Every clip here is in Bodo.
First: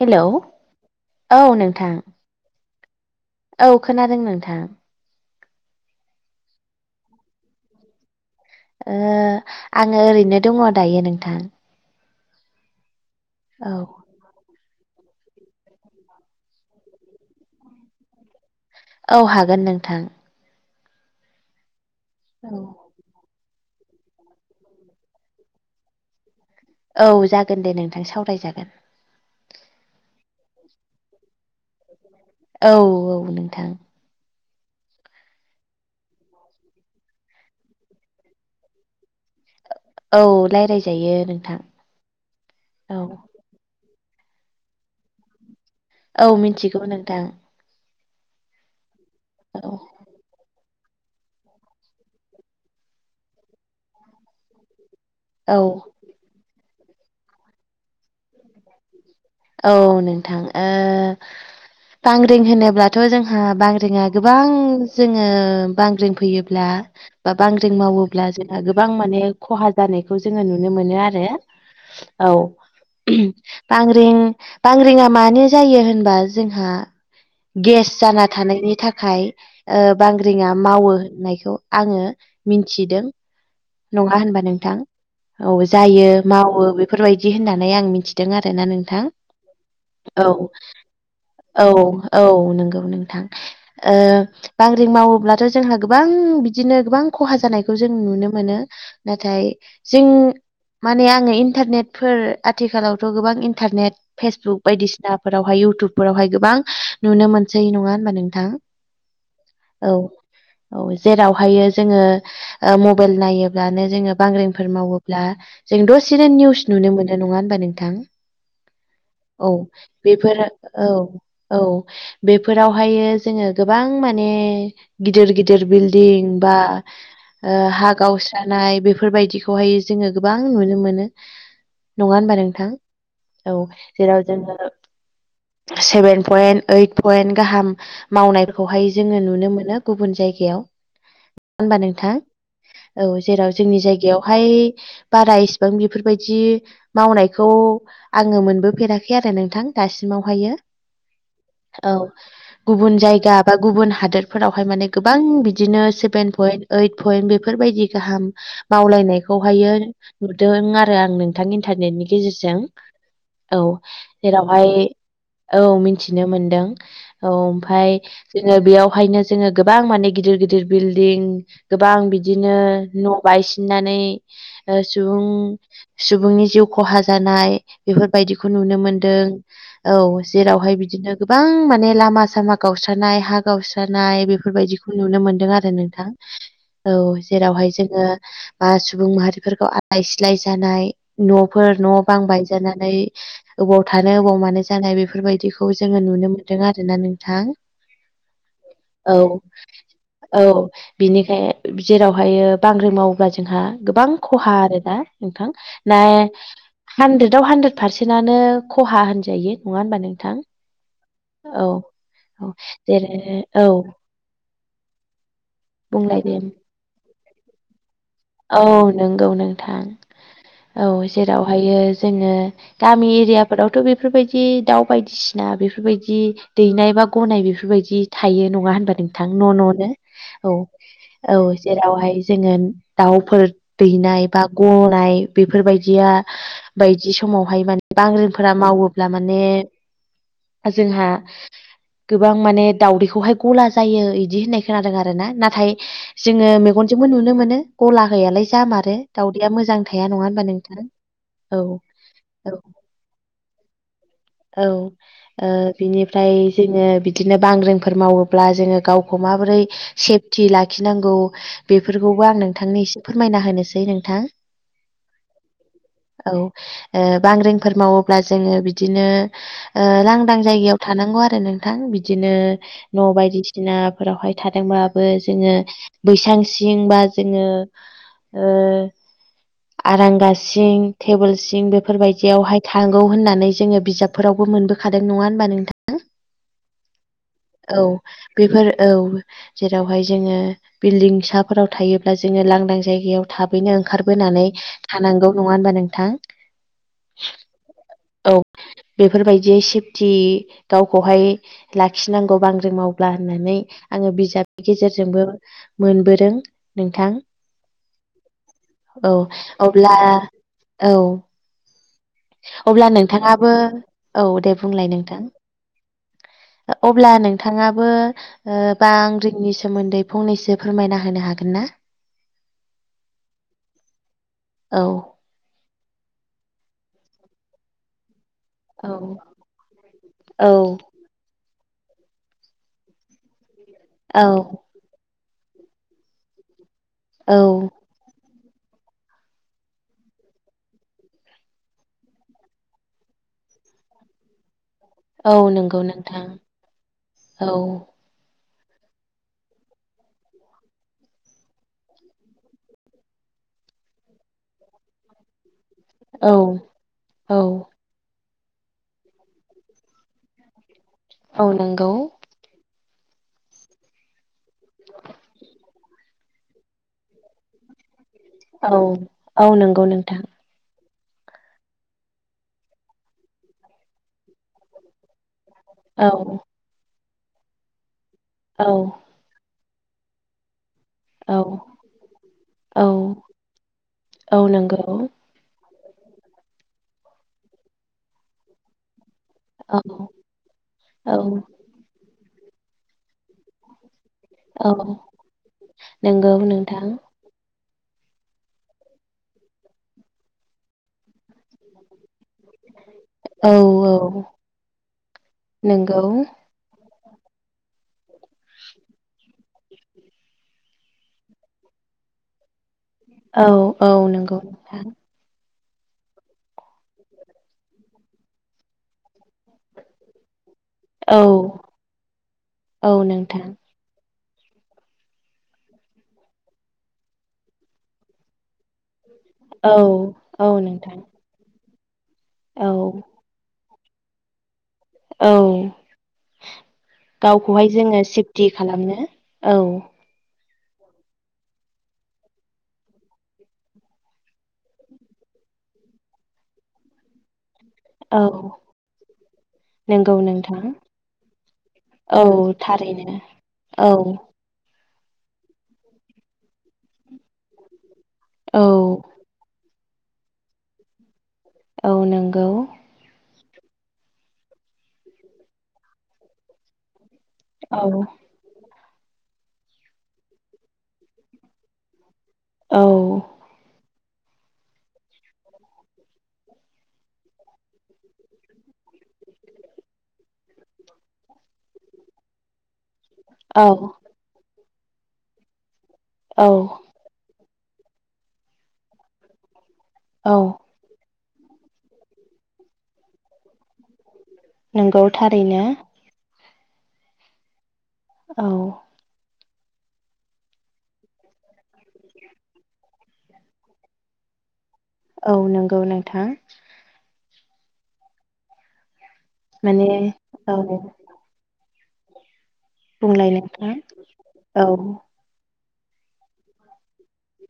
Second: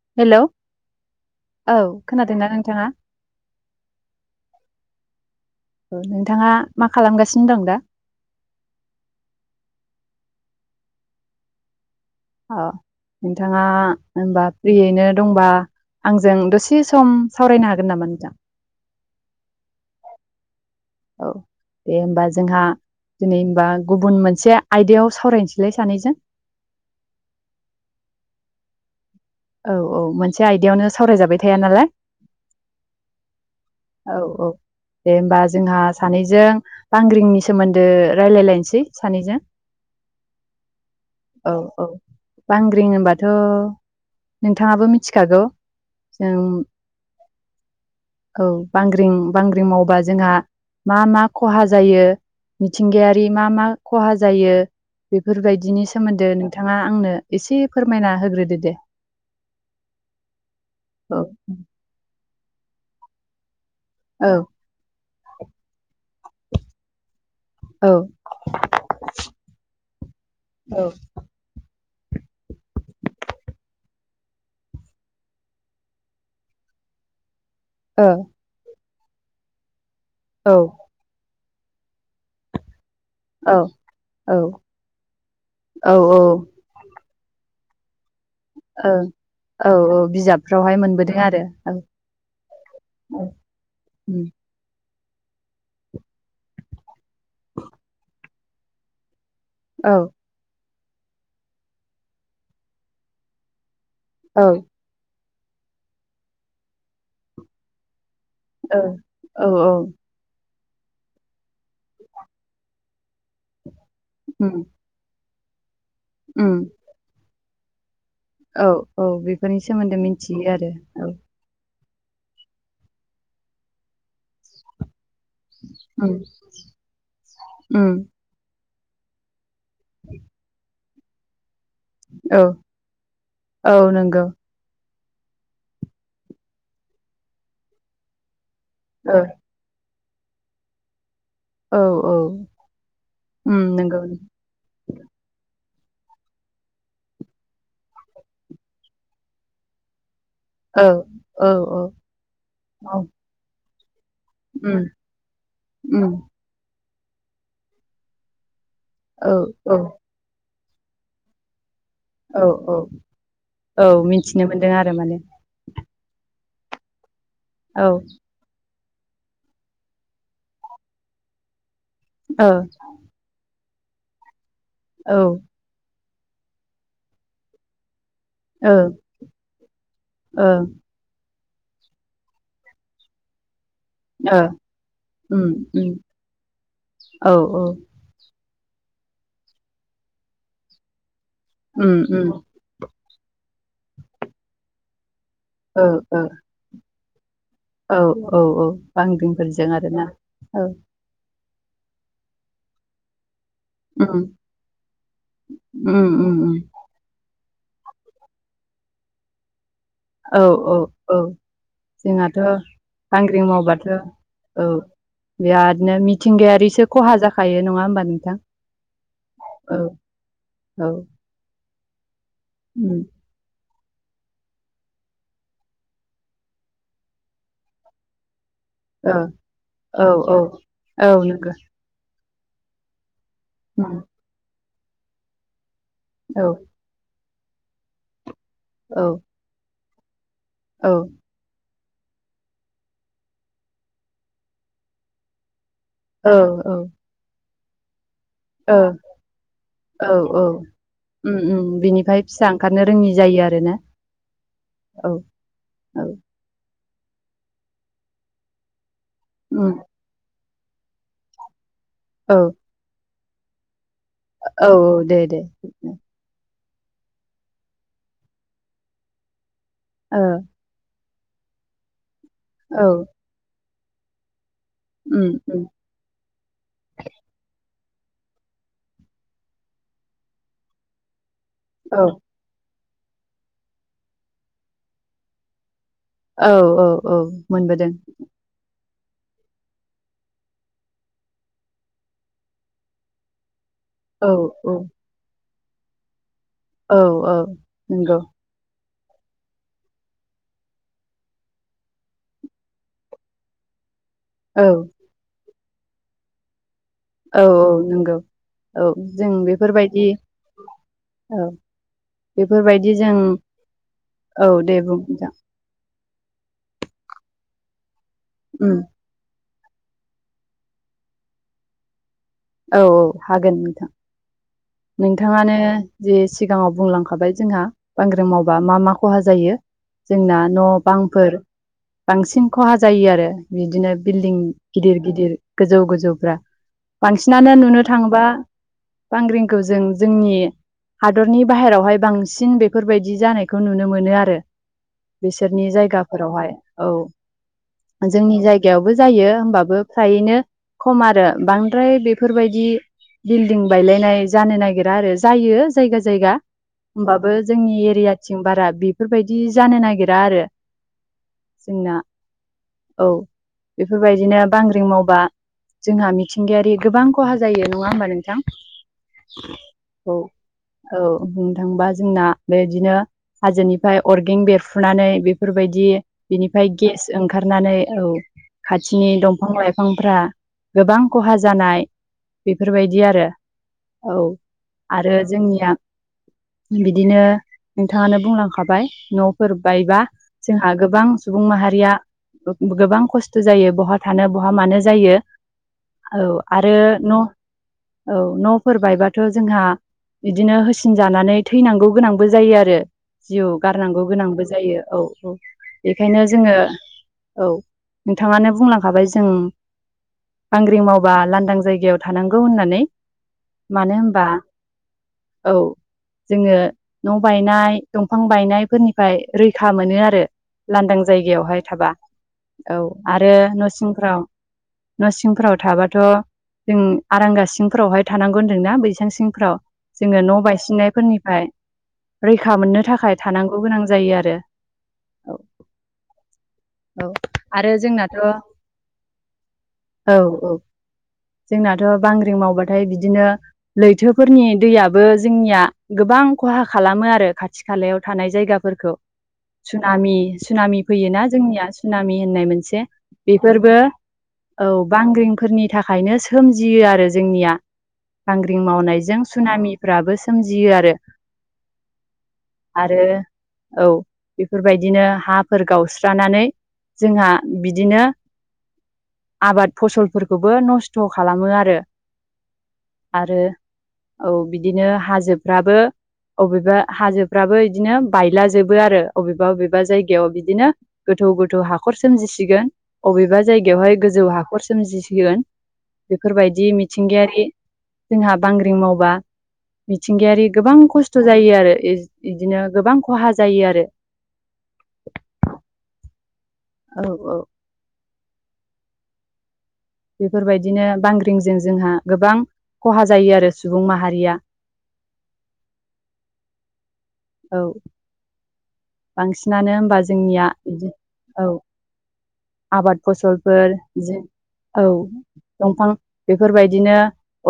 हेलौ हेल' औ खोनादोंना नोंथाङा? औ खोनादों नोंथां। औ नोंथाङा मा खालामगासिनो दं दा? आङो ओरैनो दङ दायो नोंथां। औ नोंथाङा औ होनबा फ्रियैनो दंबा आंजों दसे सम सावरायनो हागोन नामा नोंथां। औ हागोन नोंथां। औ दे होनोमबा औ जोंहा दिनै हबा गुबुन मोनसे आयदायाव सावरायनोसैलाय सानैजों औ जागोन दे नोंथां सावरायजागोन। औ औ मोनसे आयदायावनो सावरायजाबाय थाया नालाय। औ औ नोंथां। औ औ दे होमबा जोंहा सानैजों बांग्रिंनि सोमोन्दो रायलायलायनोसै सानैजों औ रायज्लायजायो औ नोंथां औ बांग्रि औ होनबाथ' नोंथाङाबो मिथिखागौ औ जों मिथिगौ नोंथां। औ बांग्रिं बांग्रिं औ मावबा जोंहा मा मा खहा जायो मिथिंगायारि मा मा खहा जायो औ बेफोरबायदिनि सोमोन्दै नोंथाङा आंनो एसे फोरमायना होग्रोदो दे औ नोंथां ओ औ बांग्रिं होनोब्लाथ' जोंहा बांग्रिङा औ गोबां जोङो बांग्रिं फैयोब्ला बा बांग्रिं औ मावोब्ला जोंहा गोबां माने खहा जानायखौ जोङो नुनो औ मोनो आरो औ गांग्रि बांग्रिङा मानो जायो होनबा जोंहा गेस औ जाना थानायनि थाखाय थाखाय बांग्रिङा औ मावो होननायखौ आङो मिन्थिदों औ नङा औ होनबा नोंथां औ जायो ओं मावो बे बेफोरबायदि होननानै आं मिथिदों आरोना नोंथां औ औ बिजाबफ्रावहाय मोनबोदों आरो औ औ नंगौ औ नोंथां बांग्रिं मावोब्लाथ' जोंहा गोबां बिदिनो गोबां खहा जानायखौ जों नुनो मोनो नाथाय जों माने आङो इन्टारनेटफोर आथिखालावथ' गोबां इन्टारनेट औ फेसबुक बायदिसिनाफोरावहाय इउटुबफोरावहाय गोबां नुनो मोनसै नङा होनबा नों नोंथां औ औ जेरावहाय जोङो मबाइल नायोब्लानो जोङो उम बांग्रेंफोर मावोब ब्ला जों द' सिरिेन उम निउस नुनो मोनो नङा होनबा नोंथां औ औ औ बेफोरनि सोमोन्दै मिथियो बेफोर आरो औ औ बेफोरावहायो जोङो गोबां माने गिदिर गिदिर गिदिर उम बिलदिं बा उम हा गावस्रानाय बेफोरबायदि खौहाय जोङो गोबां नुनो मोनो नङा होनबा औ नोंथां औ जेराव सेभेन पयेन्ट ओइट पयेन्ट गाहाम मावनायखौहाय जोङो औ नुनो मोनो गुबुन जायगायाव ङा होनबा औ नोंथां औ औ जेराव उम जोंनि नंगौ जायगायावहाय बारा इसिबां बेफोरबायदि मावनायखौ आङो मोनबो फेराखै आरो नोंथां दासिमावहायो औ औ गुबुन औ जायगा बा गुबुन हादोरफोरावहाय उम माने गोबां बिदिनो उम सेभेन पइन्ट ओइद पइन्ट बेफोरबायदि गाहाम औ मावलायनायखौहायो औ नुदों आरो आं नोंथांनि इन्थारनेटनि औ गेजेरजों औ औ मिथिनो जेरावहाय मोनदों आरो माने औ मिथिनो मोनदों औ औ ओमफाय ओ [unintelligible] बेयावहायनो जोङो गोबां माने गिदिर गिदिर बिल्डिं गोबां औ बिदिनो न' बायसिननानै ओ सुबुं सुबुंनि जिउ खहा जानाय बेफोरबायदि [unintelligible] खौ ओ नुनो मोनदों औ ओ जेरावहाय बिदिनो गोबां माने लामा सामा गावसानाय हा गावसानाय बेफोरबायदिखौ नुनो उम मोनदों आरो उम नोंथां। औ जेरावहाय जोङो बा सुबुं माहारिफोरखौ आलाय सिलाय जानाय न'फोर उम न' बां उम बायजानानै अबाव थानो अबाव मानो जानाय बेफोरबायदिखौ ओ जोङो ओ नुनो मोनदों आरो ना नोंथां। औ औ औ औ बांग्रिंफोरजों आरोना औ। बिनिखाय जेरावहायो बांग्रि मावोब्ला जोंहा उम गोबां खहा आरो ना नोंथां ना उम उम उम हानद्रेदाव हानद्रेद फारसेन्टआनो खहा होनजायो नङा होनबा नों औ औ औ जोंहाथ' औ जेरै बांग्रि औ मावबाथ' औ बिरादनो बुंलाय दे मिथिंगायारिसो खहा जाखायो नङा होमबा नोंथां। औ नंगौ औ नोंथां औ जेरावहायो जोङो उम गामि एरियाब फोरावथ' बेफोरबायदि दाउ बायदिसिना बेफोरबायदि दैनाय बा गनाय बेफोरबायदि थायो नङा होन [unintelligible] ओ नोंथां न' न'नो औ औ जे बेवहाय जोङो दाउफोर दैनाय बा गनाय बेफोरबायदिया औ बायदि समावहाय माने बांग्रिंफोरा औ मावोब्ला माने ओ औ जोंहा गोबां माने दावदैखौहाय गला जायो इदि होननाय खोनादों आरोना नाथाय औ जोङो मेगनजोंबो नुनो मोनो गला होयालाय औ जामारो दावदैया मोजां थाया औ नङा औ होमबा नोंथां। उम औ उम बिनिफाय फिसा औ ओंखारनो रोङि जायो आरोना। औ ओ औ बिनिफ्राय जोङो बि दिनो बांग्रिंफोर मावोब्ला जोङो गावखौ माबोरै उम सेफटि लाखिनांगौ बेफोरखौबो औ आं नोंथांनो एसे फोरमायना होनोसै नोंथां। औ दे दे। औ ओ बांग्रिंफोर मावोब्ला जोङो बिदिनो ओ औ लांदां जायगायाव थानांगौ आरो नोंथां बिदिनो औ न' बायदिस दिनाफोरावहाय थादोंबाबो उम जोङो उम बैसां सिं बा जोङो ओ आरांगासिं थेबोल सिं औ बेफोरबायदियावहाय थांगौ होननानै जोङो बिजाबफोरावबो मोनबोखादों नङा होनबा नोंथा औ औ औ [unintelligible] औ। मोनबोदों बेफोर औ जेरावहाय जोङो बिल्दिंसाफोराव थायोब्ला जोङो लांदां जायगायाव थाबैनो ओंखार औ बोनानै औ थानांगौ नङा होनबा नोंथां? औ ओ नंगौ। औ बेफोरबायदि सिफथि गावखौहाय लाखिनांगौ बांग्रि मावब्ला होननानै आङो बिज औ जाबनि गेजेरजोंबो मोनबोदों नोंथां। औ औ नंगौ औ जों अब्ला बेफोरबायदि औ। अब्ला बेफोरबायदि जों नोंथाङाबो औ दे बुंलाय नोंथां [unintelligible] अब्ला नोंथाङाबो ओ उम बां रिंनि सोमोन्दै फंनैसो फोरमायना होनो हागोन ना? औ औ हागोन नोंथां। औ। नोंथाङानो जे सिगाङाव बुंलांखाबाय जोंहा। बांग्रिं मावबा मा औ मा खहा जायो जोंना न औ बांफोर बांसिन खहा जायो आरो बिदिनो औ बिल्डिं। गिदिर गिदिर गोजौ गोजौफ्रा औ बांसिनानो नुनो थांबा बांग्रिं। खौ जों जोंनि। हादरनि बाहेरायावहाय बांसिन बेफोरबायदि जानायखौ नुनो मोनो आरो। औ बिसोरनि नंगौ नोंथां जायगाफोरावहाय औ। जोंनि जायगायावबो जायो होमबाबो फ्रायैनो। खम आरो बांद्राय बेफोरबायदि बिल्डिं बायलायनाय जानो नागिरा आरो जायो जायगा जायगा औ होमबाबो औ जोंनि एरिया। आथिं बारा बेफोरबायदि जानो नागिरा आरो औ नंगौ जोंना। औ बेफोरबायदिनो बांग्रिं मावबा जोंहा मि मिथिंगायारि गोबां खहा जायो नङा होमबा नोंथां। औ औ नंगौ औ नोंथां औ बुंनो थाङबा जोंना बेदिनो। हाजोनिफ्राय अरगें बेरफ्रुनानै बेफोरबायदि बिदि औ बिनिफ्राय गेस ओंखारनानै औ औ खाथिनि दंफां लाइफांफ्रा। गोबां खहा औ जानाय औ बेफोरबायदि आरो औ आरो जोंनिया बिदिनो नोंथाङानो बुंलांखाबाय न फोर औ बबायबा जोंहा गोबां औ सुबुं माहारिया गोबां खस्थ जायो बहाथ थानो बहा औ मानो जायो नंगौ औ नोंथां आरो न औ न फोरबायबाथ जोंहा बिदिनो होसिनजानानै थैनांगौ गोनांबो जायो आरो। जिउ औ गारनांगौ औ गोनांबो जायो औ औ नंगौ बेखायनो जोङो। औ नोंथाङानो बुंलांखाबाय जों। बांग्रि मावबा लांदां जायगायाव थानांगौ होननानै। औ औ मानो होनबा नंगौ नोंथां औ। जोङो न बायनाय दंफां बायनायफोरनिफ्राय रैखा मोनो आरो। लांदां औ जायगायावहाय थाबा औ आरो न सिंफ्राव। न सिंफोराव थाबाथ जों आरांगा सिंफोरावहाय थानांगौ होन्दोंना बैसां सिं फ्राव औ जोङो न औ नोंथां बायसिननायफोरनिफ्राय रैखा औ मोननो थाखाय थानांगौ गोनां जायो आरो। औ औ गावखौहाय आरो जोङो जोंनाथ' सेफटि खालामनो औ। औ औ जोंनाथ बांग्रिं मावबा थाय बिदिनो लैथोफोरनि दैयाबो जोंनिया गोबां खहा खालामो आरो खाथि थि खालायाव औ थानाय जायगाफोरखौ। सुनामि नंगौ नोंथां सुनामि फैयोना जोंनिया सामि औ होननाय मोनसे थारैनो बेफोरबो। औ औ बांग्रिंफोरनि थाखायनो सोमजियो आरो जोंनिया। औ बांग्रिं मावनायजों सुनामिफ्राबो सोमजियो आरो। औ नंगौ आरो औ बेफोरबायदिनो हाफोर गावस्रानानै जोंहा। औ बिदिनो आबाद फसलफोरखौबो नस्थ खालामो आरो। औ आरो औ बिदिनो हाजोफ्राबो। अबेबा हाजोफ्राबो इदिनो बायलाजोबो आरो अबेबा अबेबा जायगायाव इदिनो। गोथौ गोथौ हाखर सोमजिसिगोन। अबेबा जायगायावहाय औ गोजौ हाखर सोमजिसिगोन औ बेफोरबायदि मि थिंगायारि जोंहा बांग्रिं मावबा औ मिथिंगायारि गोबां खस्थ स्थ जायो आरो इदिनो गोबां खहा जायो आरो। नोंगौ थारैनो। औ औ औ बेफोरबायदिनो बांग्रिंजों जोंहा गोबां खहा जायो आरो सुबुं माहारिया। औ नंगौ नोंथां औ बांसिनानो माने होमबा जोंनिया औ बिदि औ। आबाद बुंलाय नोंथां फसलफोर जि औ। दंफां बेफोरबायदिनो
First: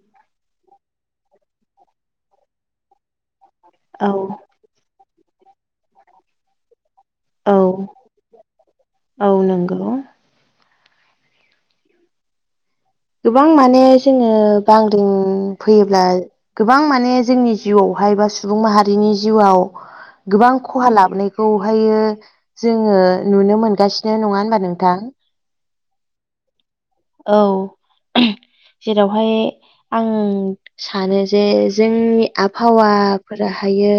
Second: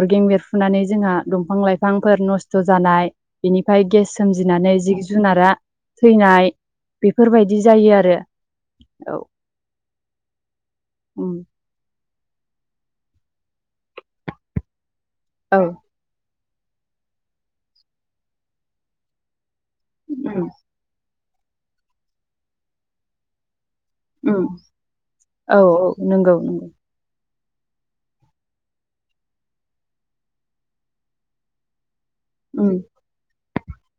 अरगें बेरफुनानै जोंहा दंफां लाइफांफोर नस्थ' जानाय बिनिफ्राय औ गेस सोमजिनानै जिब जुनारा थैनाय। औ बेफोरबायदि जायो आरो औ। औ नांगौ उम गोबां माने जोङो बांग्रिं औ फैयोब्ला गोबां माने जोंनि जिउआवहाय बा सुबुं माहारिनि जिउआव उम गोबां खहा लाबोनायखौहायो जोङो नुनो मोनगासिनो नङा उम हबा नोंथां? औ औ नंगौ नंगौ औ जेरावहाय आं सानो जे जोंनि उम आबहावाफोरा हायो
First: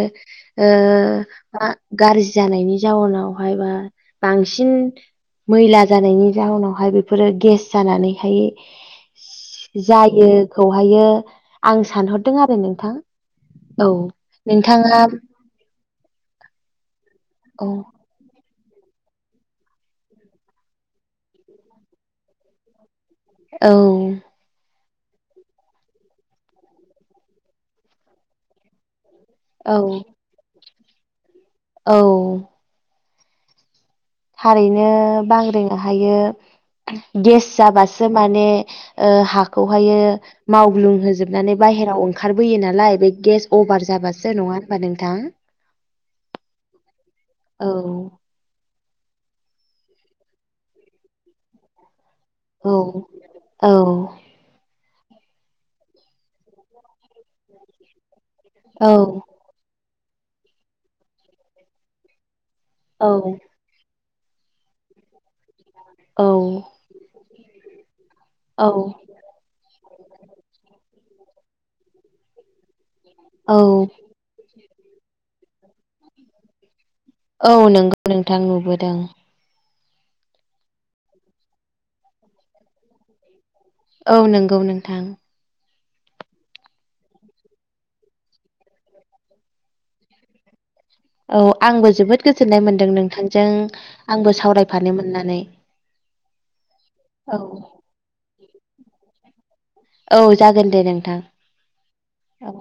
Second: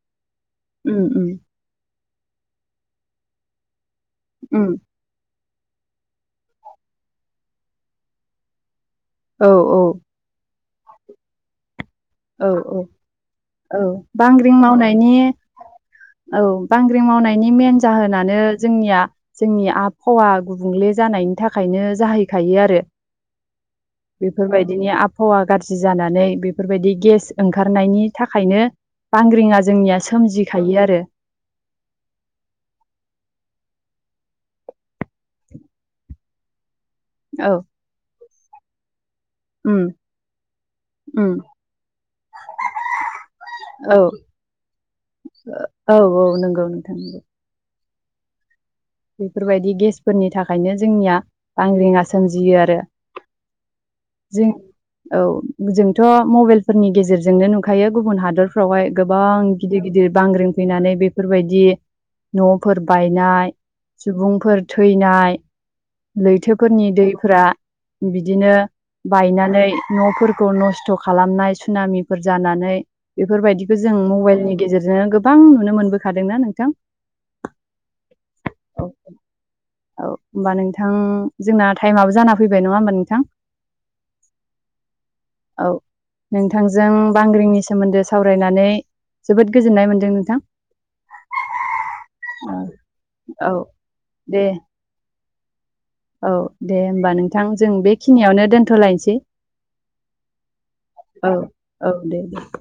ओ उम उम मा गारजि जानायनि जाउनावहाय बा उम बांसिन मैला जानायनि जाउनावहाय बेफोरो गेस जानानैहाय औ औ जायोखौहायो आं सानह औ औ औ बांग्रिं नोंथाङा मावनायनि औ बांग्रि मावनायनि औ मेन जाहोनानो जोंनिया जोंनि आबहावा गुबुंले जानायनि थाखायनो जाहैखायो आरो। औ बेफोरबायदिनि आबहावा गाज्रि जानानै बेफोरबायदि गेस ओंखारनायनि थाखायनो बांग्रिङा औ जोंनिया सोमजिखायो आरो। औ थारैनो बांग्रिंआ हायो गेस औ जाबासो माने ओ उम हाखौहायो उम मावग्लुंहोजोबनानै बाहेरायाव ओंखारबोयो नालाय बे गेस अभार औ जाबासो नङा होमबा नोंथां। औ औ नंगौ नोंथां नंगौ औ बेफोरबायदि गेसफोरनि थाखायनो जोंनिया बांग्रिंआ सोमजियो औ आरो। औ जों औ जोंथ' मबाइलफोरनि गेजेरजोंनो नुखायो गुबुन हादर फ्रावहाय औ गोबां गिदिर गिदिर बांग्रिं फैनानै बेफोरबायदि न'फोर औ बायनाय सुबुंफोर थैनाय औ लैथोफोरनि दैफोरा बिदिनो औ बायनानै न'फोरखौ नस्थ' खालामनाय सुनामिफोर जानानै। औ बेफोरबायदिखौ जों मबाइलनि गेजेरजोंनो गोबां नुनो मोनबोखादोंना नोंथां। औ नोंगौ नोंथां नुबोदों। औ होमबा नोंथां जोंना टाइमाबो जाना फैबाय नङा होमबा नोंथां? औ नंगौ नोंथां। औ नोंथांजों बांग्रिंनि सोमोन्दै सावरायनानै जोबोद गोजोननाय मोनदों नोंथां। औ आंबो जोबोद गोजोननाय मोन्दों नों औ दे मोननानै औ दे होमबा औ नोंथां जों बे खिनियावनो दोनथ'लायनोसै औ जागोन दे नोंथां औ औ दे दे। औ